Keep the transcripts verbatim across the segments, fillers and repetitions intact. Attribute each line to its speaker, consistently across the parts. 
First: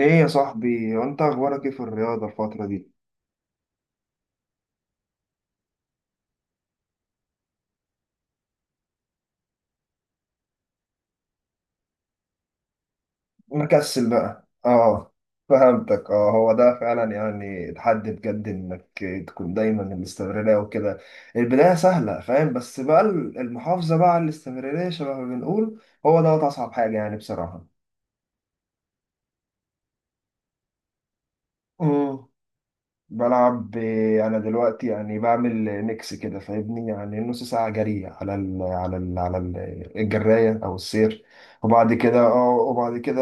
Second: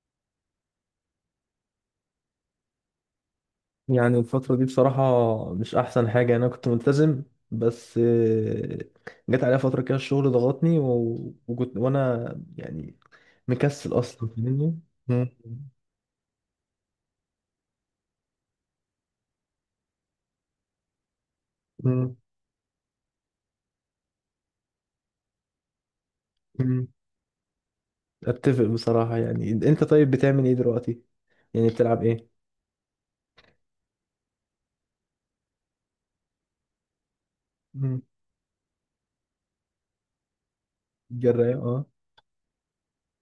Speaker 1: ايه يا صاحبي، وانت اخبارك ايه في الرياضة الفترة دي؟
Speaker 2: يعني الفترة دي بصراحة مش أحسن حاجة، يعني أنا كنت ملتزم بس آه، جت عليا فترة كده، الشغل ضغطني و... وكنت وأنا يعني مكسل
Speaker 1: مكسل
Speaker 2: أصلا،
Speaker 1: بقى،
Speaker 2: فاهمني.
Speaker 1: اه؟
Speaker 2: مم.
Speaker 1: فهمتك، اه. هو ده فعلا يعني تحدي بجد انك تكون دايما الاستمرارية وكده. البداية
Speaker 2: مم.
Speaker 1: سهلة، فاهم، بس بقى المحافظة بقى على الاستمرارية شبه ما بنقول هو ده اصعب
Speaker 2: مم.
Speaker 1: حاجة يعني بصراحة.
Speaker 2: أتفق بصراحة. يعني أنت طيب، بتعمل إيه دلوقتي؟ يعني بتلعب
Speaker 1: مم.
Speaker 2: إيه؟
Speaker 1: بلعب، آه، انا دلوقتي يعني بعمل ميكس كده فاهمني، يعني نص ساعه
Speaker 2: مم.
Speaker 1: جري على ال على ال على ال الجرايه او السير.
Speaker 2: جراية أه.
Speaker 1: وبعد كده اه وبعد كده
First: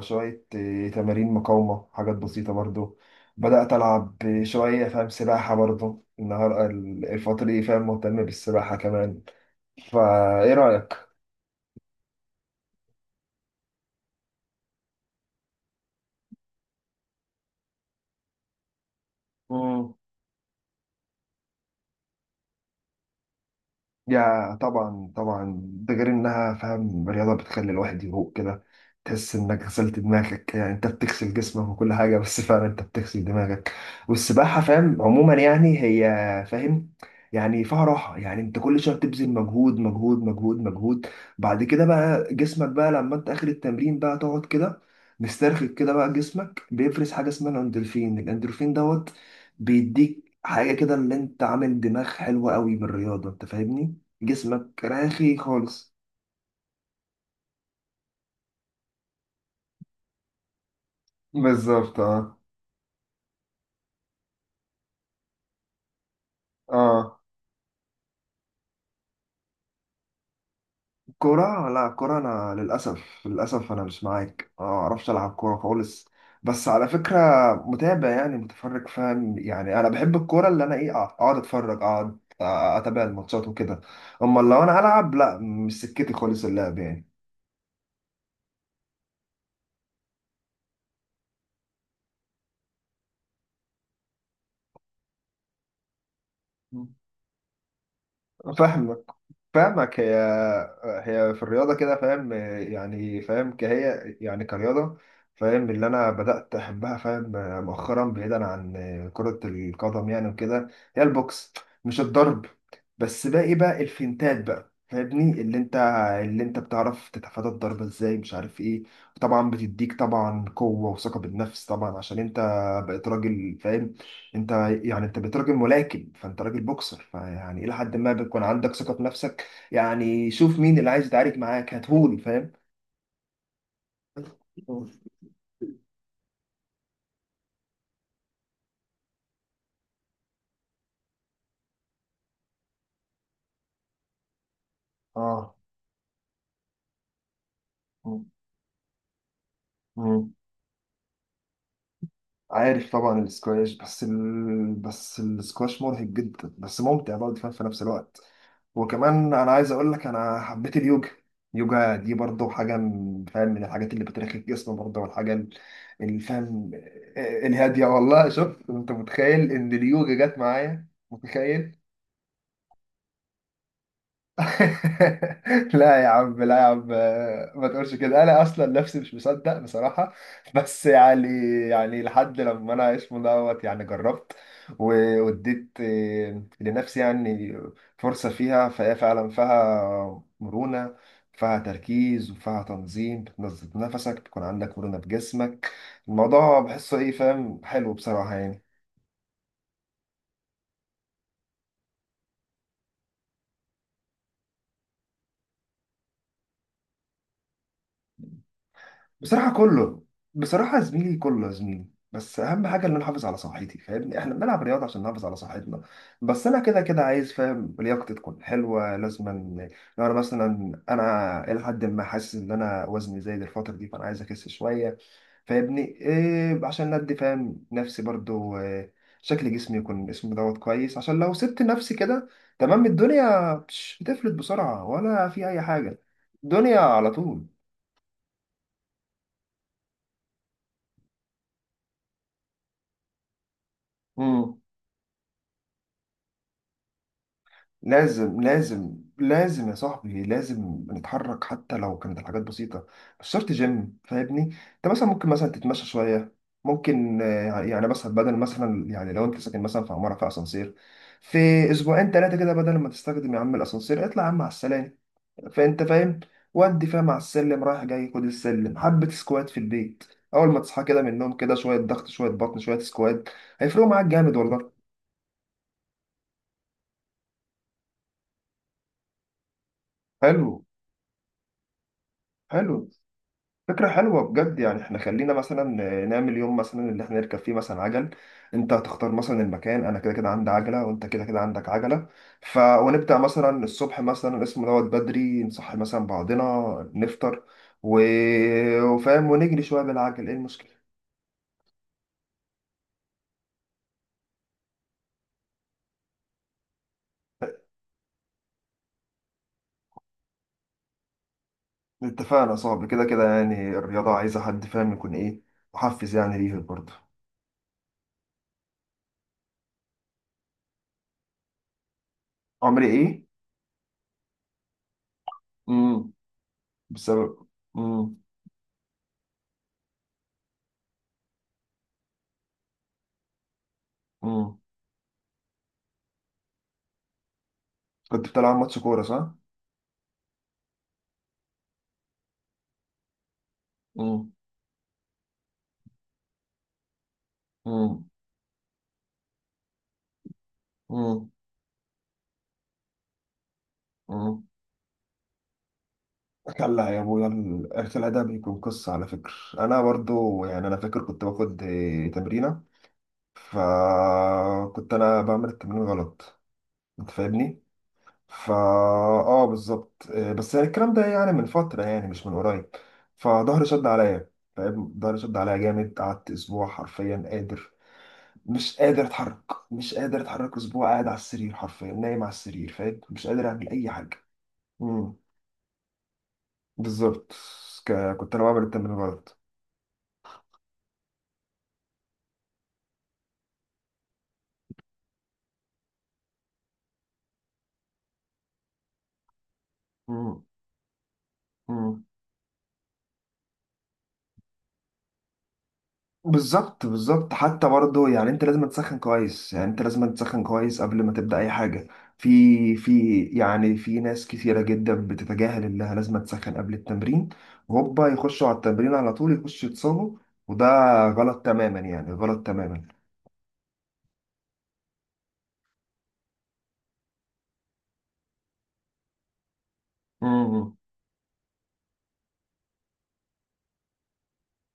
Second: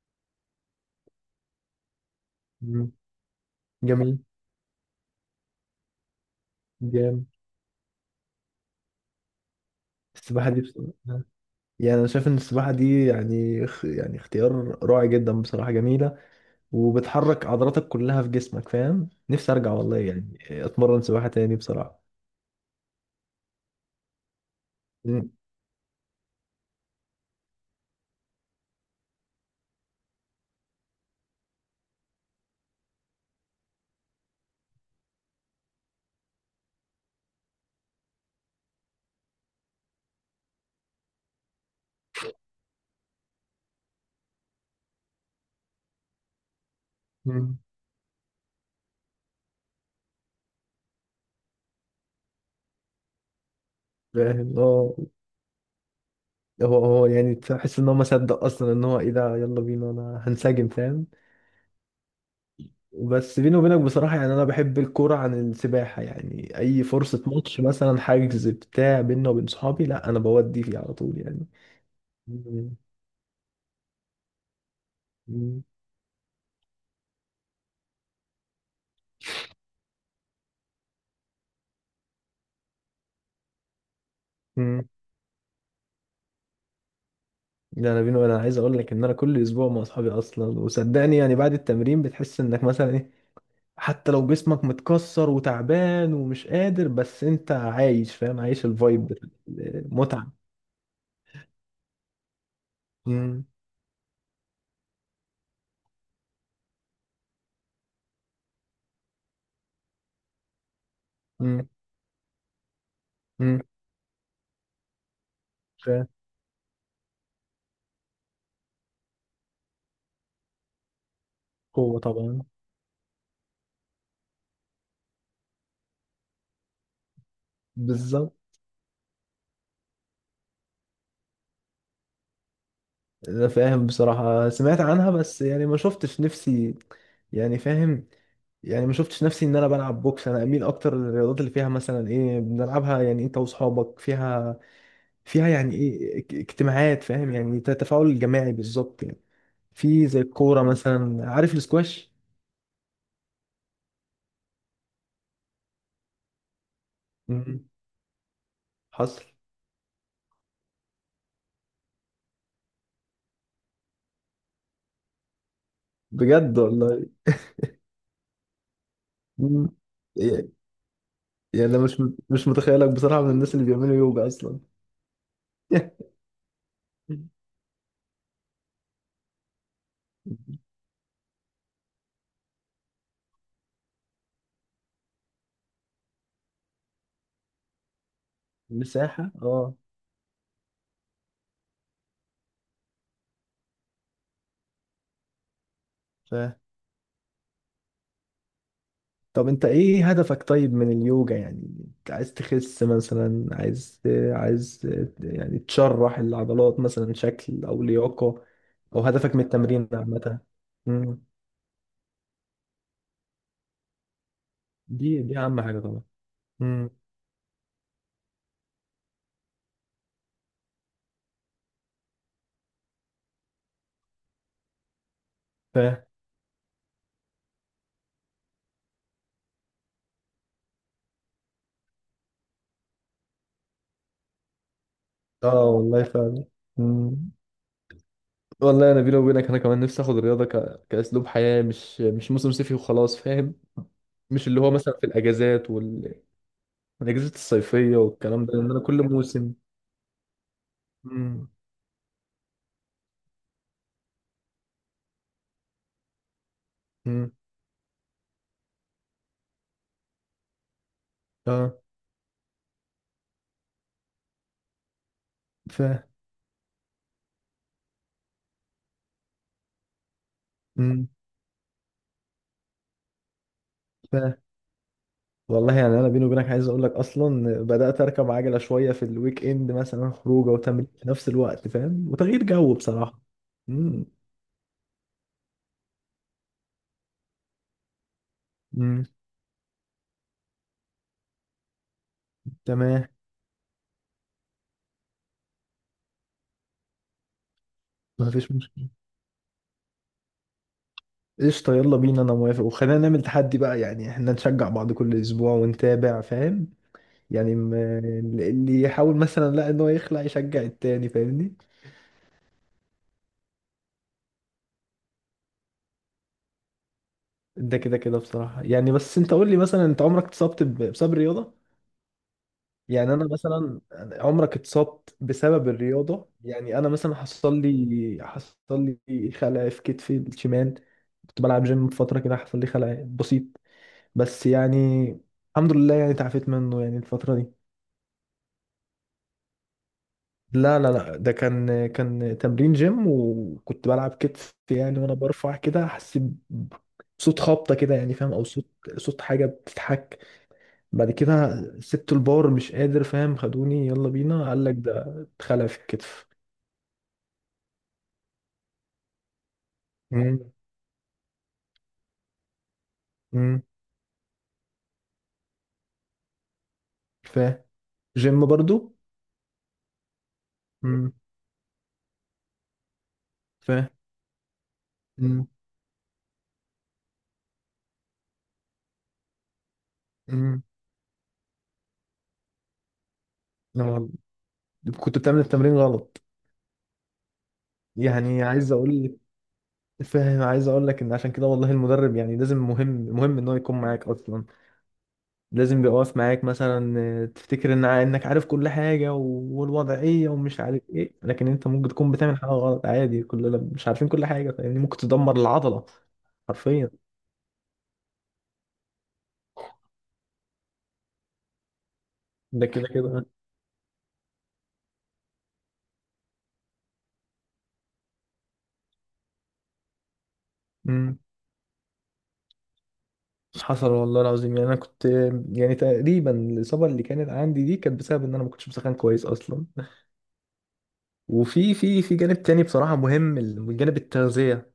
Speaker 1: شويه، آه، تمارين مقاومه، حاجات بسيطه
Speaker 2: مم.
Speaker 1: برضو. بدات العب
Speaker 2: جميل.
Speaker 1: شويه، فاهم، سباحه برضو النهار
Speaker 2: جامد.
Speaker 1: الفتره دي، فاهم، مهتم بالسباحه كمان.
Speaker 2: السباحة
Speaker 1: فايه
Speaker 2: دي بصراحة، يعني أنا شايف إن السباحة دي يعني خ- يعني اختيار رائع جدا، بصراحة جميلة. وبتحرك عضلاتك كلها في جسمك، فاهم. نفسي ارجع والله،
Speaker 1: رايك؟
Speaker 2: يعني اتمرن سباحة تاني بصراحة.
Speaker 1: يا طبعا
Speaker 2: مم.
Speaker 1: طبعا، ده غير انها، فاهم، رياضة بتخلي الواحد يفوق كده. تحس انك غسلت دماغك، يعني انت بتغسل جسمك وكل حاجة، بس فعلا انت بتغسل دماغك. والسباحة، فاهم، عموما يعني هي، فاهم، يعني فيها راحة. يعني انت كل شوية بتبذل مجهود مجهود مجهود مجهود، بعد كده بقى جسمك بقى لما انت اخر التمرين بقى تقعد كده مسترخي كده، بقى جسمك بيفرز حاجة اسمها
Speaker 2: مم.
Speaker 1: الاندورفين الاندورفين دوت بيديك حاجة كده، اللي انت عامل دماغ حلوة قوي بالرياضة، انت فاهمني؟
Speaker 2: فاهم
Speaker 1: جسمك
Speaker 2: اه.
Speaker 1: راخي خالص.
Speaker 2: هو هو يعني تحس ان هو ما صدق اصلا ان هو ايه ده، يلا بينا، انا هنسجم، فاهم.
Speaker 1: بالظبط، اه.
Speaker 2: بس بيني وبينك بصراحة، يعني انا بحب الكورة عن السباحة. يعني اي
Speaker 1: اه،
Speaker 2: فرصة ماتش مثلا حاجز بتاع بينا وبين صحابي، لا انا بودي فيه على طول يعني.
Speaker 1: كرة لا كرة، أنا
Speaker 2: مم.
Speaker 1: للأسف للأسف أنا مش معاك، آه، ما أعرفش ألعب كورة
Speaker 2: مم.
Speaker 1: خالص. بس على فكرة، متابع يعني متفرج، فاهم. يعني أنا بحب الكورة اللي أنا إيه، أقعد أتفرج، أقعد آه، أتابع الماتشات وكده. أما لو أنا
Speaker 2: مم.
Speaker 1: ألعب، لا، مش سكتي خالص اللعب يعني.
Speaker 2: ده انا بيني وبينك، انا عايز اقول لك ان انا كل اسبوع مع اصحابي اصلا. وصدقني يعني بعد التمرين بتحس انك مثلا إيه، حتى لو جسمك متكسر وتعبان ومش قادر، بس انت عايش، فاهم، عايش
Speaker 1: فاهمك،
Speaker 2: الفايب بتاع
Speaker 1: فاهمك، هي
Speaker 2: المتعة.
Speaker 1: هي في الرياضة كده، فاهم، يعني،
Speaker 2: مم.
Speaker 1: فاهم، كهي، يعني كرياضة، فاهم، اللي أنا بدأت أحبها، فاهم، مؤخرا بعيدا عن كرة القدم يعني وكده، هي البوكس.
Speaker 2: مم.
Speaker 1: مش الضرب، بس باقي
Speaker 2: مم.
Speaker 1: بقى الفنتات بقى، فاهمني، اللي انت
Speaker 2: فاهم.
Speaker 1: اللي انت بتعرف تتفادى الضرب ازاي، مش عارف ايه. طبعا بتديك طبعا قوة وثقة بالنفس طبعا
Speaker 2: قوة
Speaker 1: عشان انت
Speaker 2: طبعا.
Speaker 1: بقيت راجل، فاهم انت، يعني انت بقيت راجل ملاكم، فانت راجل بوكسر، فيعني الى حد ما
Speaker 2: بالظبط.
Speaker 1: بيكون عندك ثقه في نفسك. يعني شوف مين اللي عايز يتعارك معاك هاتهولي، فاهم.
Speaker 2: انا فاهم بصراحة، سمعت عنها بس يعني ما شفتش نفسي. يعني فاهم. يعني ما شفتش نفسي ان انا بلعب بوكس. انا اميل اكتر للرياضات اللي فيها مثلا ايه بنلعبها، يعني انت واصحابك. فيها فيها
Speaker 1: اه.
Speaker 2: يعني ايه اك- اجتماعات، فاهم، يعني تفاعل جماعي بالظبط يعني. في زي
Speaker 1: مم.
Speaker 2: الكورة مثلا، عارف؟ السكواش.
Speaker 1: عارف طبعا السكواش، بس ال... بس السكواش مرهق جدا بس ممتع برضه، فاهم، في نفس الوقت.
Speaker 2: حصل.
Speaker 1: وكمان انا عايز اقول لك انا حبيت اليوجا. اليوجا دي برضه حاجه من- فاهم، من الحاجات اللي بترخي الجسم برضه، والحاجه ال- اللي،
Speaker 2: بجد
Speaker 1: فاهم،
Speaker 2: والله.
Speaker 1: آه، الهاديه. والله شوف انت، متخيل
Speaker 2: مم.
Speaker 1: ان اليوجا جت
Speaker 2: إيه،
Speaker 1: معايا؟
Speaker 2: يعني انا
Speaker 1: متخيل؟
Speaker 2: مش مش متخيلك بصراحة من الناس اللي بيعملوا يوجا اصلا.
Speaker 1: لا يا عم، لا يا عم، آه، ما تقولش كده، انا اصلا نفسي مش مصدق بصراحه. بس يعني يعني لحد لما انا اسمه دوت يعني جربت و- واديت، آه، لنفسي يعني فرصه، فيها، فهي فعلا
Speaker 2: مساحة اه.
Speaker 1: فيها مرونه، فيها تركيز وفيها تنظيم، بتنظم نفسك، بتكون عندك مرونه بجسمك.
Speaker 2: ف
Speaker 1: الموضوع بحسه ايه، فاهم، حلو بصراحه يعني.
Speaker 2: طب انت ايه هدفك طيب من اليوجا يعني؟ انت عايز تخس مثلا؟ عايز، عايز يعني تشرح العضلات مثلا شكل او لياقة، او هدفك من
Speaker 1: بصراحة
Speaker 2: التمرين
Speaker 1: كله،
Speaker 2: عامة؟
Speaker 1: بصراحة يا زميلي
Speaker 2: مم.
Speaker 1: كله يا زميلي. بس أهم حاجة إن أنا أحافظ على صحتي، فاهمني، إحنا بنلعب رياضة عشان
Speaker 2: دي
Speaker 1: نحافظ على
Speaker 2: دي اهم حاجة
Speaker 1: صحتنا.
Speaker 2: طبعا.
Speaker 1: بس أنا كده
Speaker 2: مم.
Speaker 1: كده عايز، فاهم، لياقتي تكون حلوة لازما. لو أنا مثلا، أنا إلى حد ما حاسس إن أنا وزني زايد الفترة دي، فأنا عايز أخس شوية،
Speaker 2: ف
Speaker 1: فاهمني إيه، عشان ندي، فاهم، نفسي برضو، آه، شكل جسمي يكون اسمه دوت كويس. عشان لو سبت نفسي كده، تمام، الدنيا بش- بتفلت بسرعة ولا في أي
Speaker 2: اه
Speaker 1: حاجة،
Speaker 2: والله فعلا.
Speaker 1: الدنيا على
Speaker 2: والله انا بيني وبينك، انا كمان نفسي اخد الرياضه ك... كاسلوب حياه، مش مش موسم صيفي وخلاص، فاهم. مش
Speaker 1: طول.
Speaker 2: اللي هو مثلا في الاجازات وال... والاجازات الصيفيه
Speaker 1: لازم
Speaker 2: والكلام ده، لان انا
Speaker 1: لازم
Speaker 2: كل موسم.
Speaker 1: لازم يا صاحبي، لازم نتحرك
Speaker 2: امم.
Speaker 1: حتى لو كانت الحاجات بسيطة، مش شرط جيم، فاهمني. انت مثلا ممكن مثلا تتمشى شوية، ممكن
Speaker 2: امم.
Speaker 1: آه، يعني، مثلا بدل مثلا، يعني لو انت ساكن مثلا في عمارة فيها اسانسير، في
Speaker 2: اه.
Speaker 1: اسبوعين ثلاثة كده بدل ما تستخدم يا عم الاسانسير، اطلع يا عم على السلالم.
Speaker 2: ف
Speaker 1: فانت، فاهم، ودي، فاهم، على السلم رايح جاي، خد السلم، حبة سكوات في البيت اول ما تصحى كده
Speaker 2: امم.
Speaker 1: من النوم، كده شوية ضغط شوية بطن شوية سكوات، هيفرقوا معاك
Speaker 2: ف
Speaker 1: جامد والله.
Speaker 2: والله يعني انا بيني وبينك، عايز اقول لك اصلا بدات اركب عجله شويه في الويك اند، مثلا خروجه
Speaker 1: حلو،
Speaker 2: وتمرين في نفس الوقت، فاهم، وتغيير جو
Speaker 1: حلو،
Speaker 2: بصراحه.
Speaker 1: فكرة
Speaker 2: امم.
Speaker 1: حلوة بجد. يعني احنا خلينا مثلا نعمل يوم مثلا اللي احنا نركب فيه مثلا عجل، انت
Speaker 2: امم.
Speaker 1: هتختار مثلا المكان، انا كده كده عندي عجلة وانت كده كده عندك عجلة، ف
Speaker 2: تمام.
Speaker 1: ونبدأ مثلا الصبح مثلا اسمه دوت بدري، نصحي مثلا بعضنا، نفطر، و...
Speaker 2: مفيش مشكله.
Speaker 1: وفاهم، ونجري شوية بالعجل، ايه المشكلة؟
Speaker 2: قشطة، يلا بينا، أنا موافق. وخلينا نعمل تحدي بقى، يعني احنا نشجع بعض كل أسبوع ونتابع، فاهم. يعني م- اللي يحاول مثلا، لا، إن هو يخلع، يشجع التاني فاهمني.
Speaker 1: اتفقنا، صعب كده كده يعني، الرياضة عايزة حد، فاهم، يكون ايه، محفز يعني ليها برضه.
Speaker 2: ده كده كده بصراحة يعني. بس أنت قول لي مثلا، أنت عمرك اتصبت ب- بسبب الرياضة؟
Speaker 1: عمري
Speaker 2: يعني
Speaker 1: ايه؟
Speaker 2: أنا مثلا عمرك اتصبت بسبب
Speaker 1: امم.
Speaker 2: الرياضة؟ يعني أنا مثلا
Speaker 1: بسبب.
Speaker 2: حصل
Speaker 1: امم.
Speaker 2: لي حصل لي خلع في كتفي الشمال. كنت بلعب جيم فترة كده، حصل لي خلع بسيط. بس
Speaker 1: امم.
Speaker 2: يعني الحمد لله يعني تعافيت منه يعني الفترة دي.
Speaker 1: كنت بتلعب ماتش كورة صح؟
Speaker 2: لا لا لا، ده كان كان تمرين جيم، وكنت بلعب
Speaker 1: امم.
Speaker 2: كتف يعني. وانا برفع كده حسيت بصوت خبطه كده، يعني فاهم، او صوت صوت حاجه بتتحك. بعد
Speaker 1: امم.
Speaker 2: كده سبت البار مش قادر، فاهم. خدوني، يلا
Speaker 1: مم.
Speaker 2: بينا. قال لك ده اتخلع في الكتف.
Speaker 1: كلا يا ابويا، الارث الادبي بيكون قصه على فكره. انا برضو،
Speaker 2: امم.
Speaker 1: يعني انا فاكر كنت باخد آه، تمرينه،
Speaker 2: امم.
Speaker 1: فكنت انا بعمل التمرين غلط، انت فاهمني.
Speaker 2: فاهم، جيم
Speaker 1: فا،
Speaker 2: برضو.
Speaker 1: اه، بالظبط، آه، بس يعني الكلام ده
Speaker 2: امم.
Speaker 1: يعني من فتره، يعني مش من قريب. فظهري شد
Speaker 2: فاهم.
Speaker 1: عليا، فاهم، ظهري شد
Speaker 2: امم.
Speaker 1: عليا جامد، قعدت اسبوع حرفيا قادر، مش قادر اتحرك، مش قادر اتحرك،
Speaker 2: امم.
Speaker 1: اسبوع قاعد على السرير حرفيا نايم على السرير، فاهم، مش قادر اعمل اي
Speaker 2: أنا
Speaker 1: حاجه.
Speaker 2: كنت بتعمل التمرين غلط.
Speaker 1: بالظبط، ك- كنت انا
Speaker 2: يعني
Speaker 1: بعمل
Speaker 2: عايز
Speaker 1: التمرين
Speaker 2: اقول لك،
Speaker 1: غلط.
Speaker 2: فاهم، عايز اقول لك ان عشان كده والله المدرب يعني لازم. مهم مهم ان هو يكون معاك اصلا، لازم يبقى واقف معاك مثلا. آه، تفتكر ان انك عارف كل حاجه و- والوضعيه
Speaker 1: مم.
Speaker 2: ومش عارف ايه، لكن انت ممكن
Speaker 1: مم.
Speaker 2: تكون بتعمل حاجه غلط عادي. كلنا مش عارفين كل حاجه يعني، ممكن تدمر العضله.
Speaker 1: بالظبط،
Speaker 2: حرفيا.
Speaker 1: بالظبط، حتى برضه يعني انت لازم تسخن كويس، يعني انت لازم تسخن كويس قبل ما تبدأ اي حاجة.
Speaker 2: ده
Speaker 1: في
Speaker 2: كده
Speaker 1: في
Speaker 2: كده.
Speaker 1: يعني في ناس كثيرة جدا بتتجاهل انها لازم تسخن قبل التمرين، وهوبا يخشوا على التمرين على طول يخشوا يتصابوا، وده
Speaker 2: امم.
Speaker 1: غلط تماما، يعني غلط تماما.
Speaker 2: حصل والله العظيم يعني. انا كنت يعني تقريبا الاصابه اللي كانت عندي دي كانت بسبب ان انا ما كنتش بسخن كويس اصلا.
Speaker 1: مم.
Speaker 2: وفي في في جانب تاني بصراحه مهم، الجانب التغذيه.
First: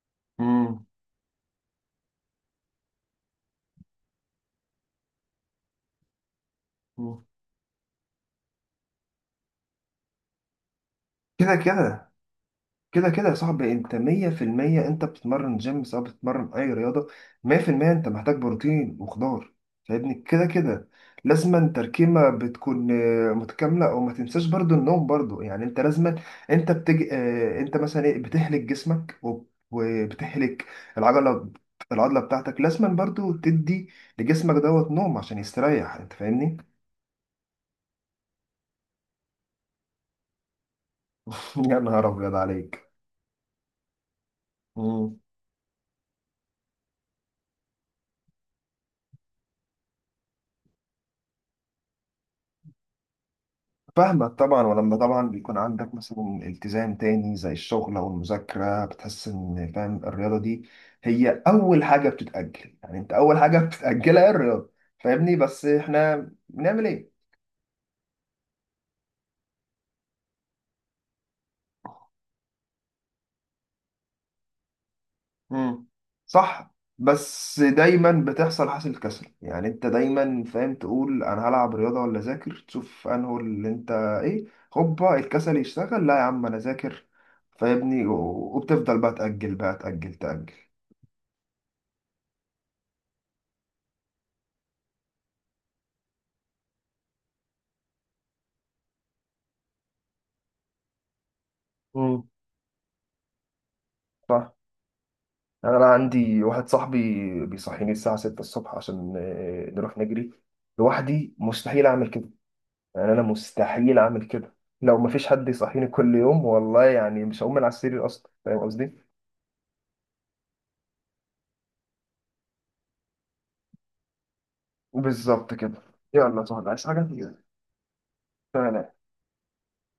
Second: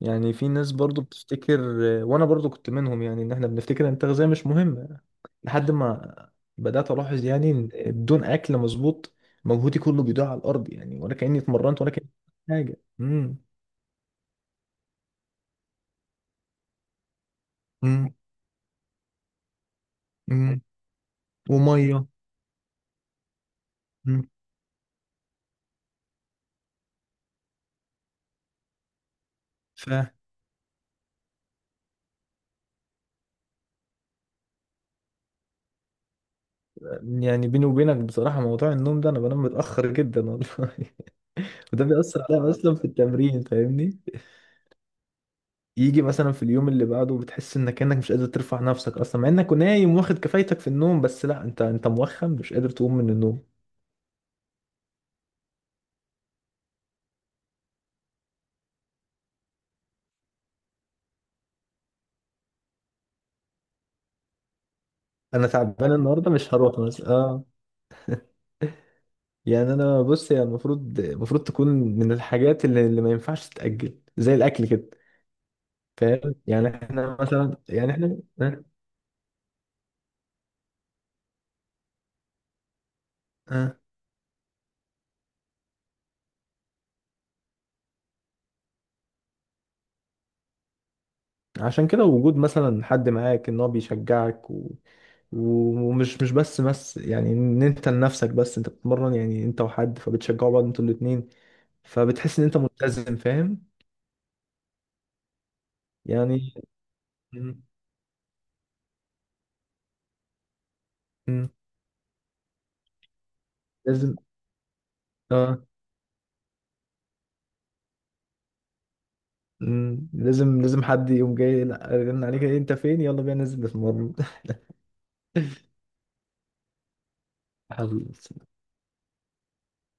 Speaker 2: يعني في ناس
Speaker 1: مم.
Speaker 2: برضو بتفتكر، وانا برضو كنت منهم يعني، ان احنا بنفتكر ان التغذيه مش مهمه لحد ما بدأت
Speaker 1: مم.
Speaker 2: ألاحظ يعني إن بدون أكل مظبوط مجهودي كله بيضيع على الأرض، يعني ولا كأني
Speaker 1: كده
Speaker 2: اتمرنت ولا كأني
Speaker 1: كده
Speaker 2: حاجة.
Speaker 1: كده كده يا
Speaker 2: امم.
Speaker 1: صاحبي، انت مية في المية، انت بتتمرن جيم سواء بتتمرن اي رياضة، مية في المية انت
Speaker 2: امم.
Speaker 1: محتاج بروتين وخضار، فاهمني، كده
Speaker 2: امم.
Speaker 1: كده لازما
Speaker 2: ومية.
Speaker 1: تركيمة بتكون آه، متكاملة. او ما
Speaker 2: امم.
Speaker 1: تنساش برضو النوم برضو، يعني انت لازما انت بتج... اه، انت مثلا ايه بتهلك جسمك وب-
Speaker 2: ف
Speaker 1: وبتهلك العضلة العضلة بتاعتك لازما برضو تدي لجسمك دوت نوم عشان يستريح، انت فاهمني.
Speaker 2: يعني بيني وبينك بصراحة موضوع النوم ده، أنا بنام متأخر جدا والله.
Speaker 1: يا
Speaker 2: وده
Speaker 1: نهار
Speaker 2: بيأثر
Speaker 1: ابيض
Speaker 2: عليا أصلا في
Speaker 1: عليك.
Speaker 2: التمرين، فاهمني. يجي مثلا في اليوم اللي بعده بتحس إنك كأنك مش قادر ترفع نفسك أصلا، مع إنك نايم واخد كفايتك في النوم، بس لا، أنت أنت موخم، مش قادر تقوم من النوم.
Speaker 1: فاهمك طبعا، ولما طبعا بيكون عندك مثلا التزام تاني زي الشغل او المذاكره، بتحس ان، فاهم، الرياضه دي هي اول حاجه بتتاجل، يعني انت اول حاجه بتتاجلها هي الرياضه، فاهمني،
Speaker 2: أنا
Speaker 1: بس
Speaker 2: تعبان النهاردة
Speaker 1: احنا
Speaker 2: مش هروح
Speaker 1: بنعمل
Speaker 2: مثلا
Speaker 1: ايه؟
Speaker 2: آه يعني انا بص، هي المفروض، المفروض تكون من الحاجات اللي, اللي ما ينفعش تتأجل زي الاكل كده،
Speaker 1: امم.
Speaker 2: فاهم. يعني
Speaker 1: صح،
Speaker 2: احنا مثلا،
Speaker 1: بس
Speaker 2: يعني احنا
Speaker 1: دايما
Speaker 2: آه،
Speaker 1: بتحصل حاصل كسل يعني، انت دايما، فاهم، تقول انا هلعب رياضه ولا اذاكر، تشوف انه اللي
Speaker 2: آه.
Speaker 1: انت ايه، هوبا الكسل يشتغل، لا يا عم انا اذاكر، فاهمني. و- وبتفضل بقى تاجل بقى تاجل تاجل.
Speaker 2: عشان كده وجود مثلا حد معاك ان هو بيشجعك و... و- ومش مش بس بس يعني ان انت لنفسك، بس انت بتتمرن يعني انت وحد، فبتشجعوا بعض انتوا الاتنين،
Speaker 1: مم.
Speaker 2: فبتحس ان انت ملتزم، فاهم.
Speaker 1: صح. يعني انا عندي
Speaker 2: يعني
Speaker 1: واحد صاحبي
Speaker 2: م-
Speaker 1: بيصحيني الساعه ستة الصبح عشان آه، نروح نجري. لوحدي
Speaker 2: م-
Speaker 1: مستحيل اعمل كده، يعني انا مستحيل
Speaker 2: لازم
Speaker 1: اعمل كده، لو مفيش حد
Speaker 2: اه
Speaker 1: يصحيني كل يوم والله، يعني مش هقوم من على السرير اصلا، فاهم قصدي.
Speaker 2: م- لازم لازم حد يقوم جاي، لا، رن عليك إيه، انت فين، يلا بينا ننزل نتمرن.
Speaker 1: بالظبط كده. يلا يا صاحبي، عايز حاجه؟
Speaker 2: حلو.
Speaker 1: سلام.